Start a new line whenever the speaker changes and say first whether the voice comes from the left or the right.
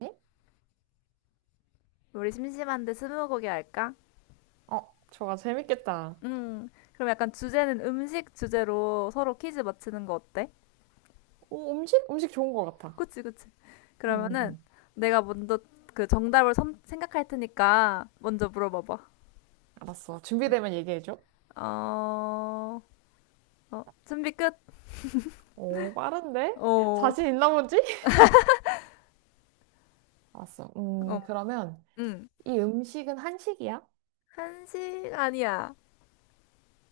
right: 네?
left: 우리 심심한데 스무고개 할까?
right: 어, 저거 재밌겠다.
left: 음, 그럼 약간 주제는 음식 주제로 서로 퀴즈 맞히는 거 어때?
right: 오, 음식? 음식 좋은 것 같아.
left: 그치, 그치.
right: 응, 응,
left: 그러면은
right: 응.
left: 내가 먼저 그 정답을 생각할 테니까 먼저 물어봐봐.
right: 알았어.
left: 음.
right: 준비되면 얘기해줘.
left: 어, 준비 끝?
right: 오, 빠른데?
left: 어,
right: 자신 있나 보지? 알았어.
left: 어,
right: 그러면
left: 응.
right: 이 음식은 한식이야?
left: 한식 아니야.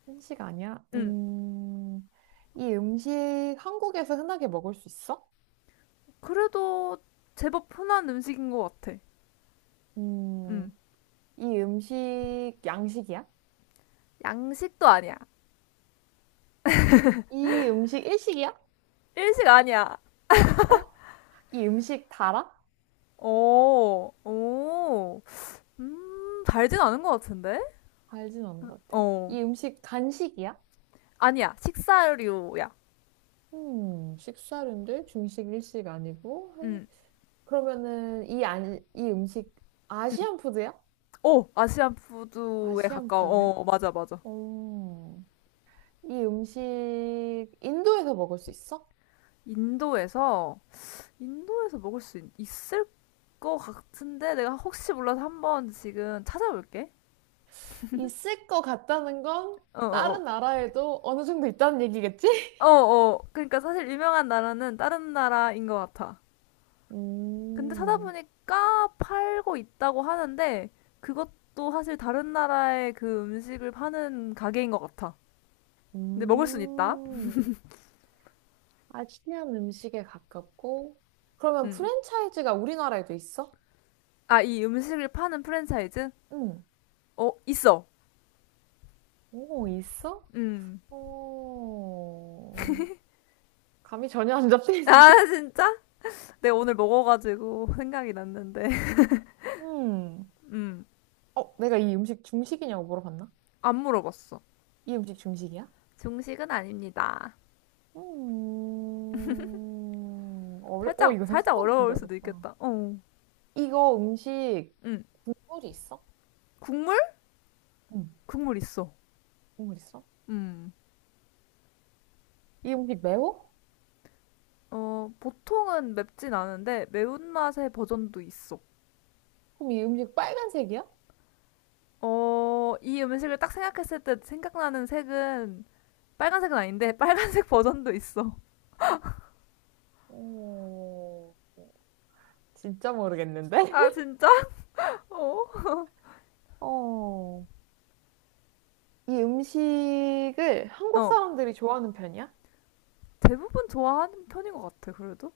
right: 한식 아니야?
left: 응.
right: 이 음식 한국에서 흔하게 먹을 수 있어?
left: 그래도 제법 흔한 음식인 것 같아.
right: 음,
left: 응.
right: 이 음식 양식이야?
left: 양식도 아니야.
right: 이 음식 일식이야?
left: 일식 아니야.
right: 어? 이 음식 달아?
left: 오, 오. 달진 않은 것 같은데?
right: 알진 않은 것 같아.
left: 어.
right: 이 음식 간식이야?
left: 아니야, 식사류야.
right: 식사류인데 중식 일식 아니고 한
left: 음,
right: 그러면은 이 아니 이 음식
left: 음.
right: 아시안 푸드야?
left: 오, 아시안 푸드에
right: 아시안
left: 가까워.
right: 푸드야?
left: 어, 맞아, 맞아.
right: 오, 이 음식 인도에서 먹을 수 있어?
left: 인도에서, 인도에서 먹을 수 있, 을것 같은데? 내가 혹시 몰라서 한번 지금 찾아볼게.
right: 있을 것 같다는 건
left: 어, 어,
right: 다른 나라에도 어느 정도 있다는 얘기겠지?
left: 어. 어. 그러니까 사실 유명한 나라는 다른 나라인 것 같아. 근데
right: 음,
left: 찾아보니까 팔고 있다고 하는데, 그것도 사실 다른 나라의 그 음식을 파는 가게인 것 같아. 근데 먹을 순 있다.
right: 음, 아시안 음식에 가깝고 그러면
left: 음.
right: 프랜차이즈가 우리나라에도 있어?
left: 아, 이 음식을 파는 프랜차이즈?
right: 응.
left: 어, 있어.
right: 오, 있어?
left: 음.
right: 어, 감이 전혀 안
left: 아,
right: 잡히는데?
left: 진짜? 내가 오늘 먹어가지고 생각이 났는데.
right: 음.
left: 음.
right: 어, 내가 이 음식 중식이냐고 물어봤나?
left: 안 물어봤어.
right: 이 음식 중식이야?
left: 중식은 아닙니다.
right: 음.
left: 살짝,
right: 이거
left: 살짝
right: 생각보다 진짜
left: 어려울 수도
right: 어렵다.
left: 있겠다. 어.
right: 이거 음식
left: 음.
right: 국물이 있어?
left: 국물?
right: 응,
left: 국물 있어.
right: 국물 있어?
left: 음.
right: 이 음식 매워?
left: 보통은 맵진 않은데 매운맛의 버전도 있어.
right: 그럼 이 음식 빨간색이야?
left: 어, 이 음식을 딱 생각했을 때 생각나는 색은 빨간색은 아닌데 빨간색 버전도 있어.
right: 어, 진짜 모르겠는데?
left: 아, 진짜? 어.
right: 어, 이 음식을 한국
left: 어.
right: 사람들이 좋아하는 편이야?
left: 대부분 좋아하는 편인 것 같아, 그래도.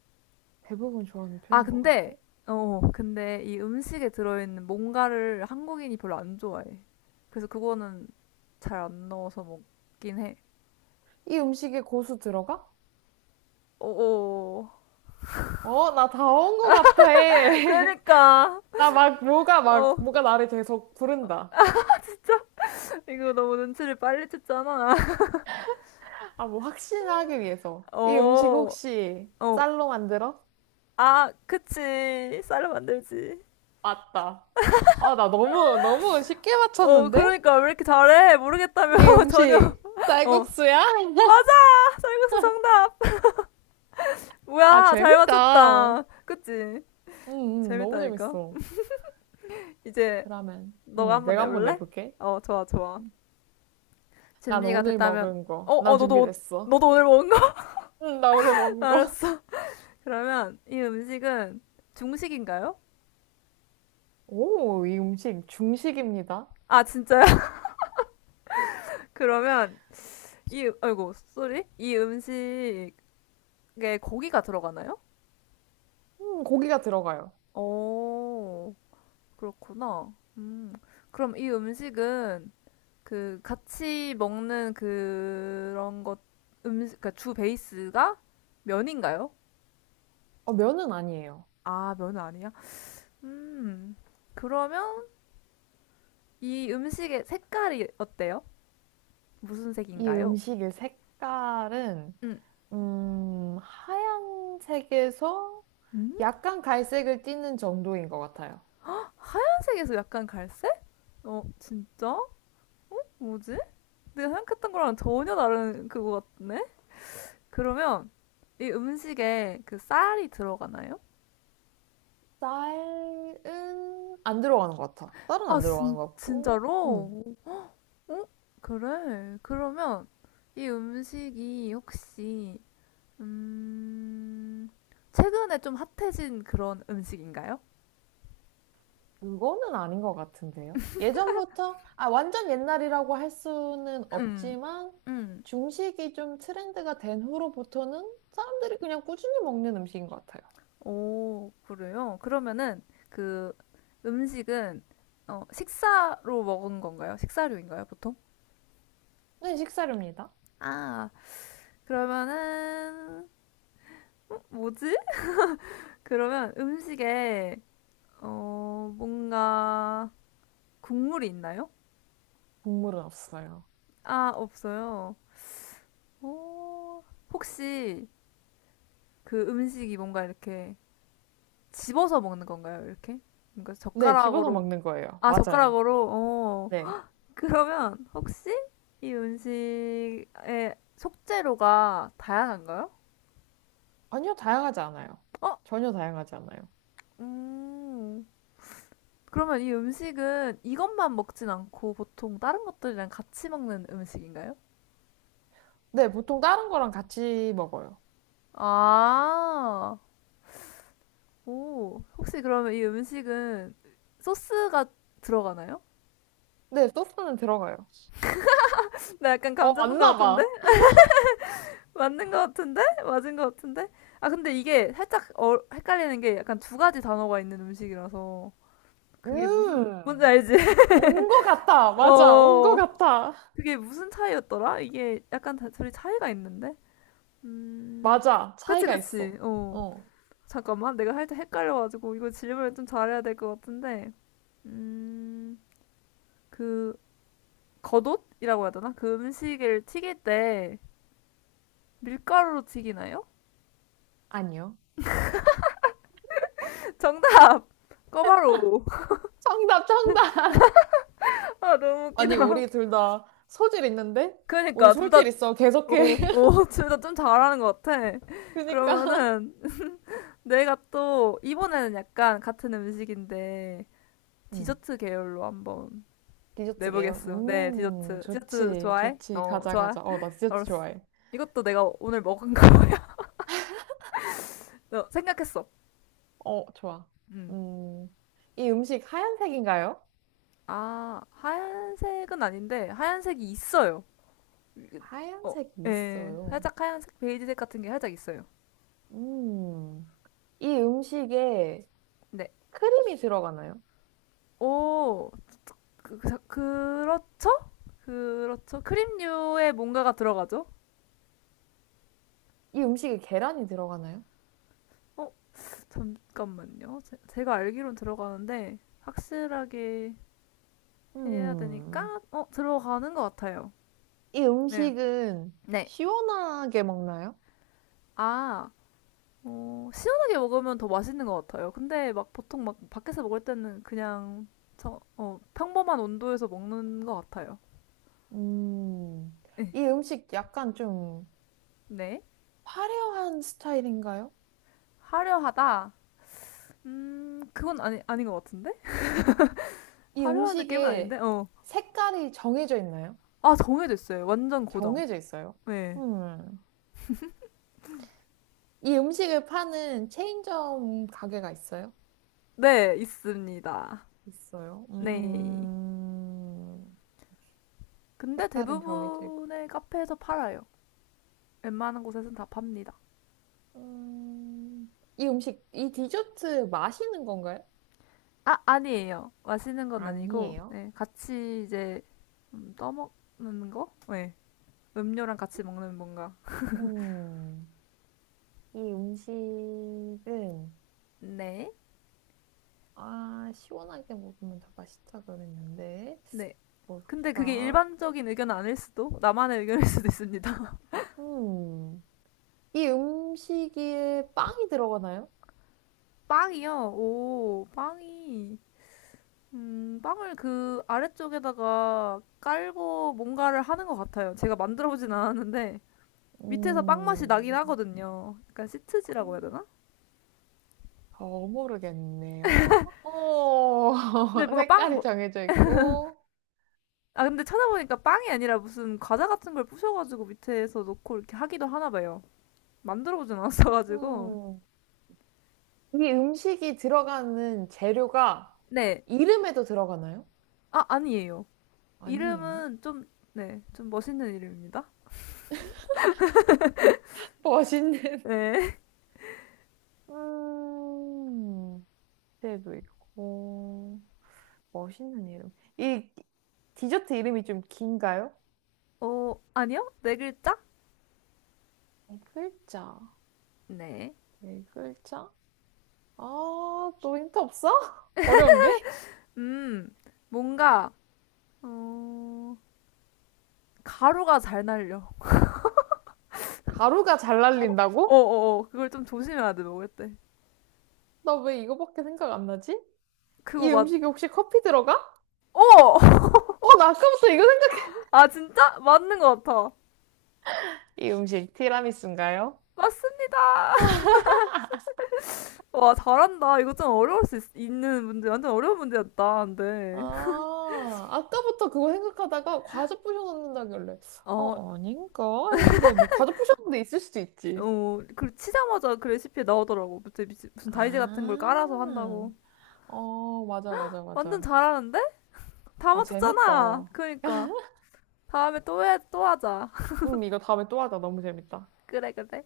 right: 대부분 좋아하는
left: 아,
right: 편인 것
left: 근데,
right: 같아.
left: 근데 이 음식에 들어있는 뭔가를 한국인이 별로 안 좋아해. 그래서 그거는 잘 안 넣어서 먹긴 해.
right: 이 음식에 고수 들어가?
left: 어, 어.
right: 어, 나 다 온 것 같아.
left: 그러니까.
right: 나 막, 뭐가
left: 어,
right: 막, 뭐가 나를 계속 부른다.
left: 이거 너무 눈치를 빨리 챘잖아.
right: 아, 뭐, 확신하기 위해서. 이 음식
left: 어,
right: 혹시
left: 어.
right: 쌀로 만들어?
left: 아, 그치. 쌀로 만들지.
right: 맞다. 아, 나 너무, 너무 쉽게
left: 어,
right: 맞췄는데?
left: 그러니까 왜 이렇게 잘해? 모르겠다며,
right: 이
left: 전혀.
right: 음식
left: 어.
right: 쌀국수야?
left: 맞아! 쌀국수 정답!
right: 아,
left: 뭐야, 잘
right: 재밌다. 응,
left: 맞췄다. 그치?
right: 응, 너무
left: 재밌다니까?
right: 재밌어.
left: 이제
right: 그러면,
left: 너가
right: 응,
left: 한번
right: 내가 한번
left: 내볼래?
right: 내볼게.
left: 어, 좋아, 좋아.
right: 난
left: 준비가
right: 오늘
left: 됐다면,
right: 먹은 거. 난
left: 너도,
right: 준비됐어.
left: 너도 오늘 먹은 거?
right: 응, 나 오늘 먹은 거.
left: 알았어. 그러면 이 음식은 중식인가요?
right: 오, 이 음식 중식입니다.
left: 아, 진짜요? 그러면 이, 아이고, 쏘리? 이 음식에 고기가 들어가나요?
right: 고기가 들어가요.
left: 오, 그렇구나. 그럼 이 음식은 그 같이 먹는 그런 것, 음식, 그러니까 주 베이스가 면인가요?
right: 어, 면은 아니에요.
left: 아, 면은 아니야? 음, 그러면 이 음식의 색깔이 어때요? 무슨
right: 이
left: 색인가요?
right: 음식의 색깔은,
left: 음,
right: 하얀색에서
left: 음,
right: 약간 갈색을 띠는 정도인 것 같아요.
left: 빨간색에서 약간 갈색? 어, 진짜? 뭐지? 내가 생각했던 거랑 전혀 다른 그거 같네? 그러면 이 음식에 그 쌀이 들어가나요?
right: 쌀은 안 들어가는 것 같아. 쌀은
left: 아,
right: 안 들어가는
left: 진,
right: 것 같고,
left: 진짜로? 어? 그래. 그러면 이 음식이 혹시, 음, 최근에 좀 핫해진 그런 음식인가요?
right: 그거는 아닌 것 같은데요. 예전부터, 아, 완전 옛날이라고 할 수는
left: 음,
right: 없지만,
left: 음.
right: 중식이 좀 트렌드가 된 후로부터는 사람들이 그냥 꾸준히 먹는 음식인 것 같아요.
left: 오, 그래요? 그러면은 그 음식은 어, 식사로 먹은 건가요? 식사류인가요, 보통?
right: 네, 식사료입니다.
left: 아, 그러면은 뭐지? 그러면 음식에 어, 뭔가 국물이 있나요?
right: 국물은 없어요.
left: 아, 없어요. 오, 혹시 그 음식이 뭔가 이렇게 집어서 먹는 건가요? 이렇게? 뭔가
right: 네, 집어서
left: 젓가락으로
right: 먹는 거예요.
left: 아,
right: 맞아요.
left: 젓가락으로? 어.
right: 네.
left: 그러면 혹시 이 음식의 속재료가 다양한가요?
right: 전혀 다양하지 않아요.
left: 어?
right: 전혀 다양하지 않아요.
left: 음. 그러면 이 음식은 이것만 먹진 않고 보통 다른 것들이랑 같이 먹는 음식인가요?
right: 네, 보통 다른 거랑 같이 먹어요.
left: 아, 오. 혹시 그러면 이 음식은 소스가 들어가나요?
right: 네, 소스는 들어가요.
left: 나 약간 감
right: 어,
left: 잡은 것
right: 맞나
left: 같은데?
right: 봐.
left: 맞는 것 같은데? 맞은 것 같은데? 아, 근데 이게 살짝 어, 헷갈리는 게 약간 두 가지 단어가 있는 음식이라서 그게 무슨, 뭔지
right: 음,
left: 알지?
right: 온 거 같아. 맞아, 온 거
left: 어,
right: 같아.
left: 그게 무슨 차이였더라? 이게 약간 다, 둘이 차이가 있는데? 음,
right: 맞아,
left: 그치,
right: 차이가
left: 그치.
right: 있어.
left: 어,
right: 어,
left: 잠깐만. 내가 살짝 헷갈려가지고, 이거 질문을 좀 잘해야 될 것 같은데. 음, 그, 겉옷이라고 해야 되나? 그 음식을 튀길 때 밀가루로 튀기나요?
right: 아니요.
left: 정답! 꿔바로우.
right: 정답, 정답.
left: 아, 너무 웃기다.
right: 아니, 우리 둘 다 소질 있는데? 우리
left: 그러니까, 둘 다,
right: 소질 있어.
left: 어,
right: 계속해.
left: 어, 둘 다 좀 잘하는 것 같아.
right: 그니까.
left: 그러면은, 내가 또, 이번에는 약간 같은 음식인데,
right: 음.
left: 디저트 계열로 한번
right: 디저트계요
left: 내보겠어. 네, 디저트. 디저트
right: 좋지,
left: 좋아해?
right: 좋지.
left: 어,
right: 가자,
left: 좋아.
right: 가자. 어, 나 디저트
left: 알았어.
right: 좋아해.
left: 이것도 내가 오늘 먹은 거야. 어, 생각했어.
right: 어, 좋아.
left: 음.
right: 음, 이 음식 하얀색인가요?
left: 아, 하얀색은 아닌데 하얀색이 있어요. 어,
right: 하얀색이
left: 예.
right: 있어요.
left: 살짝 하얀색, 베이지색 같은 게 살짝 있어요.
right: 음, 이 음식에
left: 네.
right: 크림이 들어가나요?
left: 오, 그렇죠? 그렇죠. 크림류에 뭔가가 들어가죠?
right: 이 음식에 계란이 들어가나요?
left: 어, 잠깐만요. 제가 알기론 들어가는데 확실하게 해야 되니까
right: 음,
left: 어 들어가는 것 같아요.
right: 이
left: 네.
right: 음식은
left: 네.
right: 시원하게 먹나요?
left: 아, 어, 시원하게 먹으면 더 맛있는 것 같아요. 근데 막 보통 막 밖에서 먹을 때는 그냥 저, 어, 평범한 온도에서 먹는 것 같아요.
right: 음,
left: 네.
right: 이 음식 약간 좀
left: 네.
right: 화려한 스타일인가요?
left: 화려하다. 그건 아니, 아닌 것 같은데?
right: 이
left: 화려한 느낌은 아닌데?
right: 음식에
left: 어.
right: 색깔이 정해져 있나요?
left: 아, 정해졌어요. 완전 고정.
right: 정해져 있어요.
left: 네.
right: 음. 이 음식을 파는 체인점 가게가 있어요?
left: 네, 있습니다.
right: 있어요.
left: 네.
right: 음.
left: 근데
right: 색깔은 정해져 있고.
left: 대부분의 카페에서 팔아요. 웬만한 곳에서는 다 팝니다.
right: 음. 이 디저트 마시는 건가요?
left: 아, 아니에요. 마시는 건 아니고,
right: 아니에요.
left: 네, 같이 이제 떠먹는 거? 네, 음료랑 같이 먹는 뭔가.
right: 음. 이 음식은
left: 네,
right: 아, 시원하게 먹으면 더 맛있다 그랬는데.
left: 네. 근데 그게
right: 뭘까?
left: 일반적인 의견은 아닐 수도, 나만의 의견일 수도 있습니다.
right: 음. 이 음식에 빵이 들어가나요?
left: 빵이요. 오, 빵이. 빵을 그 아래쪽에다가 깔고 뭔가를 하는 것 같아요. 제가 만들어보진 않았는데, 밑에서 빵 맛이 나긴
right: 음.
left: 하거든요. 약간 시트지라고 해야
right: 빵.
left: 되나?
right: 더 모르겠네요. 오,
left: 근데 뭔가 빵,
right: 색깔이
left: 뭐,
right: 정해져 있고,
left: 아, 근데 찾아보니까 빵이 아니라 무슨 과자 같은 걸 부셔가지고 밑에서 놓고 이렇게 하기도 하나 봐요. 만들어보진 않았어가지고.
right: 음, 이 음식이 들어가는 재료가
left: 네.
right: 이름에도 들어가나요?
left: 아, 아니에요.
right: 아니에요.
left: 이름은 좀, 네. 좀 멋있는 이름입니다.
right: 멋있는,
left: 네.
right: 음, 때도 있고, 멋있는 이름. 이 디저트 이름이 좀 긴가요?
left: 어, 아니요? 네 글자?
right: 네 글자,
left: 네.
right: 네 글자? 아, 또 힌트 없어? 어려운데?
left: 음, 뭔가, 어, 가루가 잘 날려.
right: 가루가 잘
left: 어, 어,
right: 날린다고?
left: 어. 어. 그걸 좀 조심해야 돼, 먹을 때.
right: 나 왜 이거밖에 생각 안 나지?
left: 그거
right: 이
left: 맞,
right: 음식에 혹시 커피 들어가?
left: 어!
right: 어, 나 아까부터 이거 생각해.
left: 아, 진짜? 맞는 것 같아.
right: 이 음식 티라미수인가요?
left: 맞습니다. 와, 잘한다. 이거 좀 어려울 수 있, 는 문제, 완전 어려운 문제였다. 근데,
right: 아, 아까부터 그거 생각하다가 과자 부셔 넣는다길래.
left: 어,
right: 어, 아닌가? 했는데, 뭐, 과자 부셔 넣는 데 있을 수도 있지.
left: 어, 그 치자마자 그 레시피에 나오더라고. 무슨, 무슨 다이제 같은 걸 깔아서
right: 아,
left: 한다고.
right: 어, 맞아, 맞아,
left: 완전
right: 맞아.
left: 잘하는데? 다
right: 아,
left: 맞췄잖아.
right: 재밌다.
left: 그러니까. 다음에 또 해, 또 하자.
right: 응, 이거 다음에 또 하자. 너무 재밌다.
left: 그래, 그래.